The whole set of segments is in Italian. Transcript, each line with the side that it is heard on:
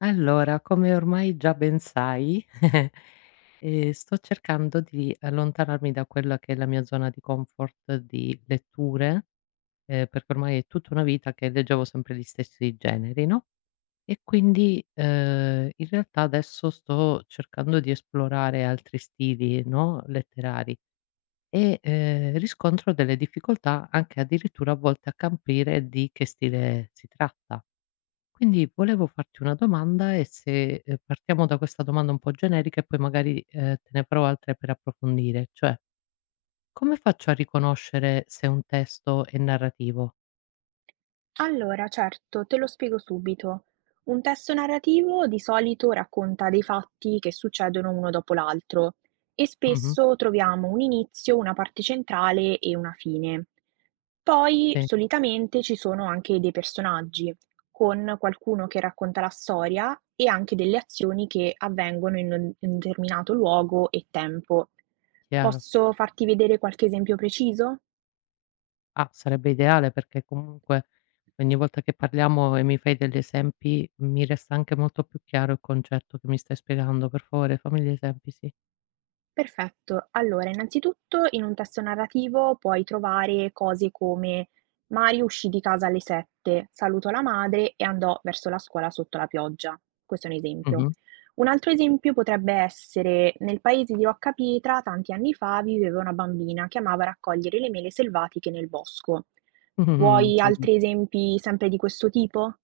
left: Allora, come ormai già ben sai, sto cercando di allontanarmi da quella che è la mia zona di comfort di letture, perché ormai è tutta una vita che leggevo sempre gli stessi generi, no, e quindi, in realtà adesso sto cercando di esplorare altri stili, no, letterari e, riscontro delle difficoltà anche addirittura a volte a capire di che stile si tratta. Quindi volevo farti una domanda e se, partiamo da questa domanda un po' generica e poi magari, te ne farò altre per approfondire, cioè: come faccio a riconoscere se un testo è narrativo?
right: Allora, certo, te lo spiego subito. Un testo narrativo di solito racconta dei fatti che succedono uno dopo l'altro e
left: Mh-mh,
right: spesso troviamo un inizio, una parte centrale e una fine. Poi
left: sì,
right: solitamente ci sono anche dei personaggi, con qualcuno che racconta la storia e anche delle azioni che avvengono in un determinato luogo e tempo.
left: chiaro.
right: Posso farti vedere qualche esempio preciso?
left: Ah, sarebbe ideale perché comunque ogni volta che parliamo e mi fai degli esempi, mi resta anche molto più chiaro il concetto che mi stai spiegando. Per favore fammi gli esempi, sì.
right: Perfetto. Allora, innanzitutto in un testo narrativo puoi trovare cose come Mario uscì di casa alle 7, salutò la madre e andò verso la scuola sotto la pioggia. Questo è un esempio.
left: Mh-mh.
right: Un altro esempio potrebbe essere nel paese di Roccapietra, tanti anni fa viveva una bambina che amava raccogliere le mele selvatiche nel bosco.
left: Mh-mh,
right: Vuoi
left: okay.
right: altri esempi sempre di questo tipo?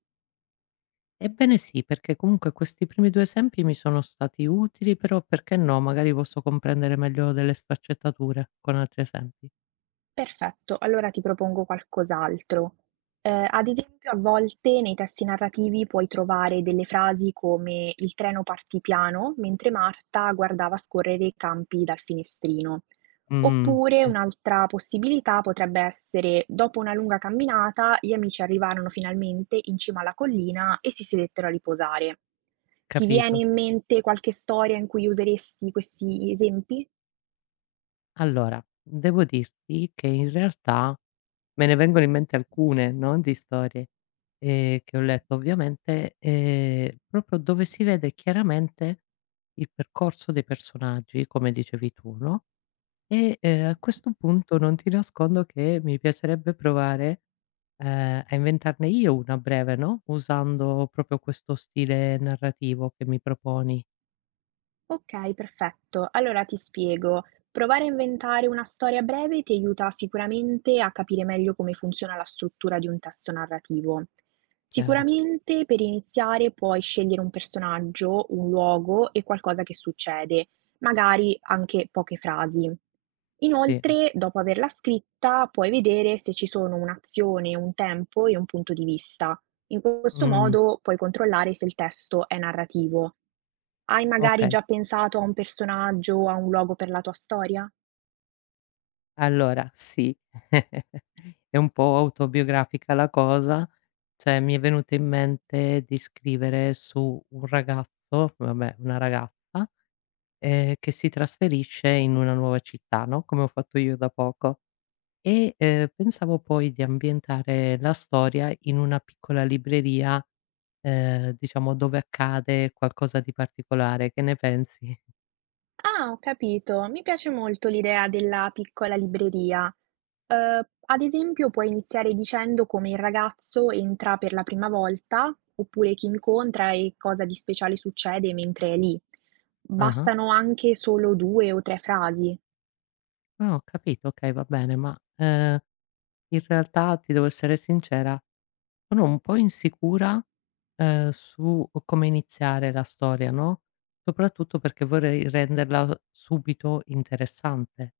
left: Ebbene sì, perché comunque questi primi 2 esempi mi sono stati utili, però perché no, magari posso comprendere meglio delle sfaccettature con altri esempi.
right: Perfetto, allora ti propongo qualcos'altro. Ad esempio a volte nei testi narrativi puoi trovare delle frasi come: "Il treno partì piano mentre Marta guardava scorrere i campi dal finestrino". Oppure
left: Sì.
right: un'altra possibilità potrebbe essere: "Dopo una lunga camminata gli amici arrivarono finalmente in cima alla collina e si sedettero a riposare". Ti viene
left: Capito,
right: in
left: sì.
right: mente qualche storia in cui useresti questi esempi?
left: Allora, devo dirti che in realtà me ne vengono in mente alcune, no, di storie, che ho letto ovviamente, proprio dove si vede chiaramente il percorso dei personaggi, come dicevi tu, no. E, a questo punto non ti nascondo che mi piacerebbe provare, a inventarne io una a breve, no, usando proprio questo stile narrativo che mi proponi.
right: Okay, perfetto. Allora ti spiego. Provare a inventare una storia breve ti aiuta sicuramente a capire meglio come funziona la struttura di un testo narrativo.
left: Chiaro.
right: Sicuramente per iniziare puoi scegliere un personaggio, un luogo e qualcosa che succede, magari anche poche frasi.
left: Sì, o
right: Inoltre, dopo averla scritta, puoi vedere se ci sono un'azione, un tempo e un punto di vista. In questo
left: mh,
right: modo puoi controllare se il testo è narrativo. Hai magari
left: okay.
right: già pensato a un personaggio o a un luogo per la tua storia?
left: Allora sì, è un po' autobiografica la cosa, cioè mi è venuto in mente di scrivere su un ragazzo, vabbè una ragazza, che si trasferisce in una nuova città, no, come ho fatto io da poco. E, pensavo poi di ambientare la storia in una piccola libreria, diciamo dove accade qualcosa di particolare. Che ne pensi?
right: Ah, ho capito. Mi piace molto l'idea della piccola libreria. Eh, ad esempio, puoi iniziare dicendo come il ragazzo entra per la prima volta, oppure chi incontra e cosa di speciale succede mentre è lì.
left: Ah-ah.
right: Bastano anche solo due o tre frasi.
left: Ah, ho capito, okay, va bene, ma, in realtà ti devo essere sincera, sono un po' insicura, su come iniziare la storia, no, soprattutto perché vorrei renderla subito interessante.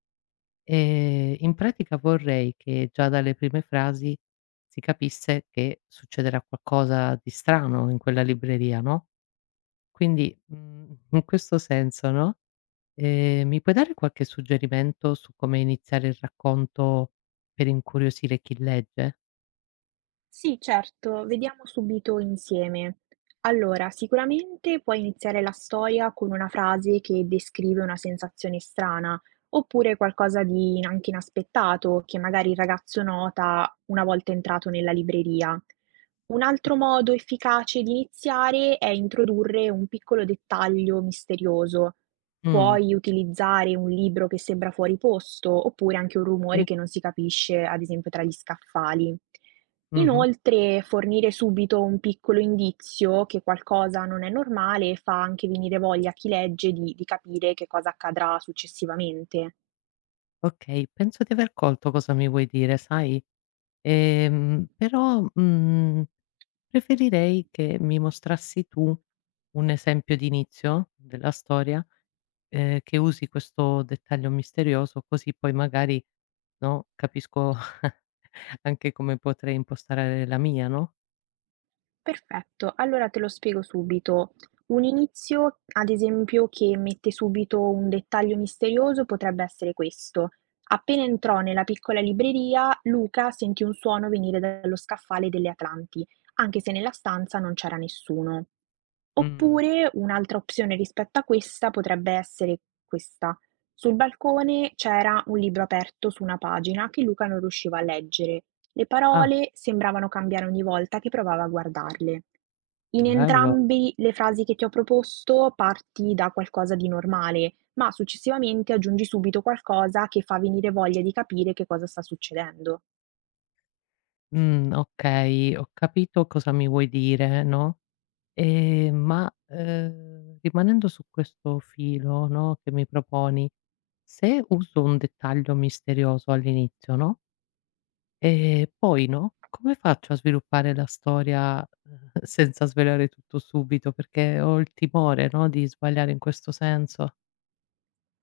left: In pratica vorrei che già dalle prime frasi si capisse che succederà qualcosa di strano in quella libreria, no, quindi, in questo senso, no, mi puoi dare qualche suggerimento su come iniziare il racconto per incuriosire chi legge?
right: Sì, certo, vediamo subito insieme. Allora, sicuramente puoi iniziare la storia con una frase che descrive una sensazione strana, oppure qualcosa di anche inaspettato che magari il ragazzo nota una volta entrato nella libreria. Un altro
left: Capi
right: modo efficace di iniziare è introdurre un piccolo dettaglio misterioso.
left: mh,
right: Puoi utilizzare un libro che sembra fuori posto, oppure anche un rumore
left: sì,
right: che non si capisce, ad esempio tra gli scaffali.
left: mh-mh.
right: Inoltre, fornire subito un piccolo indizio che qualcosa non è normale fa anche venire voglia a chi legge di, capire che cosa accadrà successivamente.
left: Okay, penso di aver colto cosa mi vuoi dire, sai, però, mhmm preferirei che mi mostrassi tu un esempio di inizio della storia, che usi questo dettaglio misterioso, così poi magari, no, capisco anche come potrei impostare la mia, no.
right: Perfetto, allora te lo spiego subito. Un inizio, ad esempio, che mette subito un dettaglio misterioso potrebbe essere questo. Appena entrò nella piccola libreria, Luca sentì un suono venire dallo scaffale delle Atlanti, anche se nella stanza non c'era nessuno.
left: Mh,
right: Oppure un'altra opzione rispetto a questa potrebbe essere questa. Sul balcone c'era un libro aperto su una pagina che Luca non riusciva a leggere, le
left: ah,
right: parole sembravano cambiare ogni volta che provava a guardarle. In
left: bello,
right: entrambi le frasi che ti ho proposto parti da qualcosa di normale, ma successivamente aggiungi subito qualcosa che fa venire voglia di capire che cosa sta succedendo.
left: okay, ho capito cosa mi vuoi dire, no. Ma rimanendo su questo filo, no, che mi proponi, se uso un dettaglio misterioso all'inizio, no. E poi no, come faccio a sviluppare la storia, senza svelare tutto subito? Perché ho il timore, no, di sbagliare in questo senso.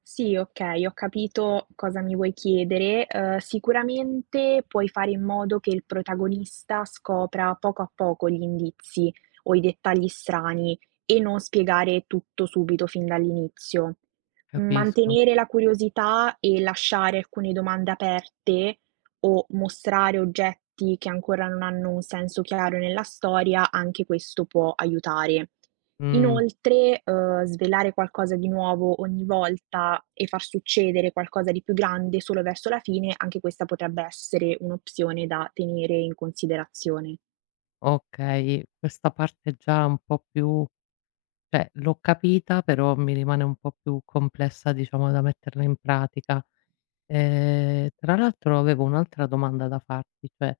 right: Sì, okay, ho capito cosa mi vuoi chiedere. Sicuramente puoi fare in modo che il protagonista scopra poco a poco gli indizi o i dettagli strani e non spiegare tutto subito fin dall'inizio.
left: Capisco.
right: Mantenere la curiosità e lasciare alcune domande aperte o mostrare oggetti che ancora non hanno un senso chiaro nella storia, anche questo può aiutare.
left: Mh,
right: Inoltre, svelare qualcosa di nuovo ogni volta e far succedere qualcosa di più grande solo verso la fine, anche questa potrebbe essere un'opzione da tenere in considerazione.
left: okay, questa parte già un po' più cioè l'ho capita, però mi rimane un po' più complessa, diciamo, da metterla in pratica. Tra l'altro avevo un'altra domanda da farti, cioè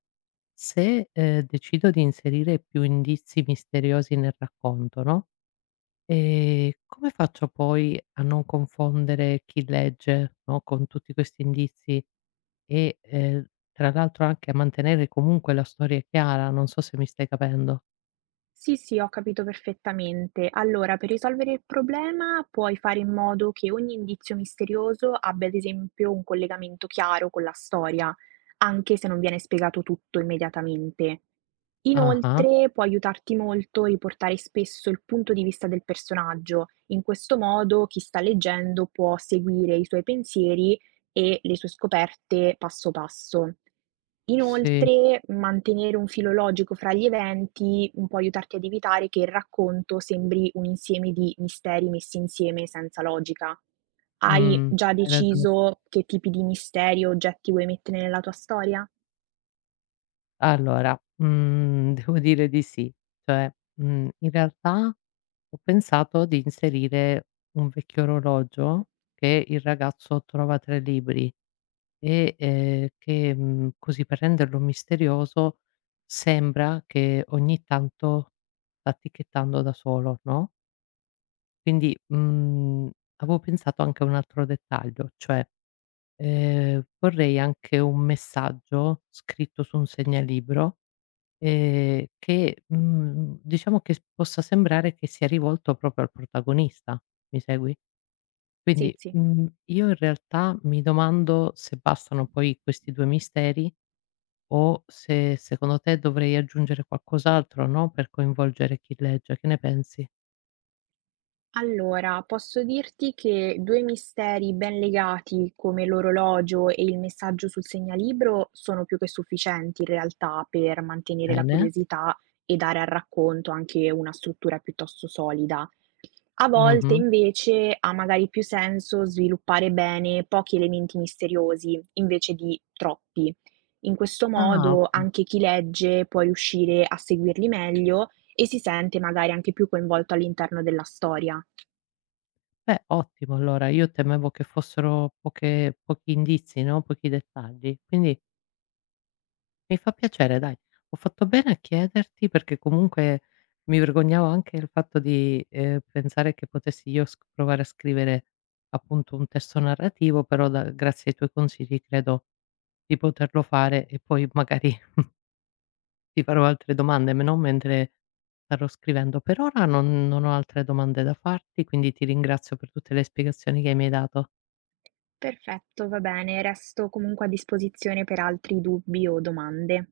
left: se, decido di inserire più indizi misteriosi nel racconto, no, come faccio poi a non confondere chi legge, no, con tutti questi indizi e, tra l'altro anche a mantenere comunque la storia chiara? Non so se mi stai capendo.
right: Sì, sì, ho capito perfettamente. Allora, per risolvere il problema puoi fare in modo che ogni indizio misterioso abbia, ad esempio, un collegamento chiaro con la storia, anche se non viene spiegato tutto immediatamente.
left: Ah-ah,
right: Inoltre, può aiutarti molto riportare spesso il punto di vista del personaggio. In questo modo, chi sta leggendo può seguire i suoi pensieri e le sue scoperte passo passo.
left: sì,
right: Inoltre, mantenere un filo logico fra gli eventi può aiutarti ad evitare che il racconto sembri un insieme di misteri messi insieme senza logica. Hai
left: mh,
right: già
left: hai ragione.
right: deciso che tipi di misteri o oggetti vuoi mettere nella tua storia?
left: Allora, mhmm, devo dire di sì. Cioè, mhmm, in realtà ho pensato di inserire un vecchio orologio che il ragazzo trova tra i libri e, che, mhmm, così per renderlo misterioso sembra che ogni tanto sta ticchettando da solo, no, quindi, mhmm, avevo pensato anche a un altro dettaglio, cioè, vorrei anche un messaggio scritto su un segnalibro. Che, mhmm, diciamo che s possa sembrare che sia rivolto proprio al protagonista, mi segui? Quindi,
right: Sì, sì.
left: mhmm, io in realtà mi domando se bastano poi questi 2 misteri o se secondo te dovrei aggiungere qualcos'altro, no, per coinvolgere chi legge, che ne pensi?
right: Allora, posso dirti che due misteri ben legati, come l'orologio e il messaggio sul segnalibro, sono più che sufficienti in realtà per mantenere la
left: Bene,
right: curiosità e dare al racconto anche una struttura piuttosto solida. A volte
left: mh-mh.
right: invece ha magari più senso sviluppare bene pochi elementi misteriosi invece di troppi. In questo
left: Ah,
right: modo
left: okay.
right: anche chi legge può riuscire a seguirli meglio e si sente magari anche più coinvolto all'interno della storia.
left: Beh, ottimo allora, io temevo che fossero poche pochi indizi, no, pochi dettagli, quindi mi fa piacere dai. Ho fatto bene a chiederti perché comunque mi vergognavo anche il fatto di, pensare che potessi io sc provare a scrivere appunto un testo narrativo, però da grazie ai tuoi consigli credo di poterlo fare e poi magari ti farò altre domande, me no, mentre starò scrivendo. Per ora non ho altre domande da farti, quindi ti ringrazio per tutte le spiegazioni che mi hai dato.
right: Perfetto, va bene, resto comunque a disposizione per altri dubbi o domande.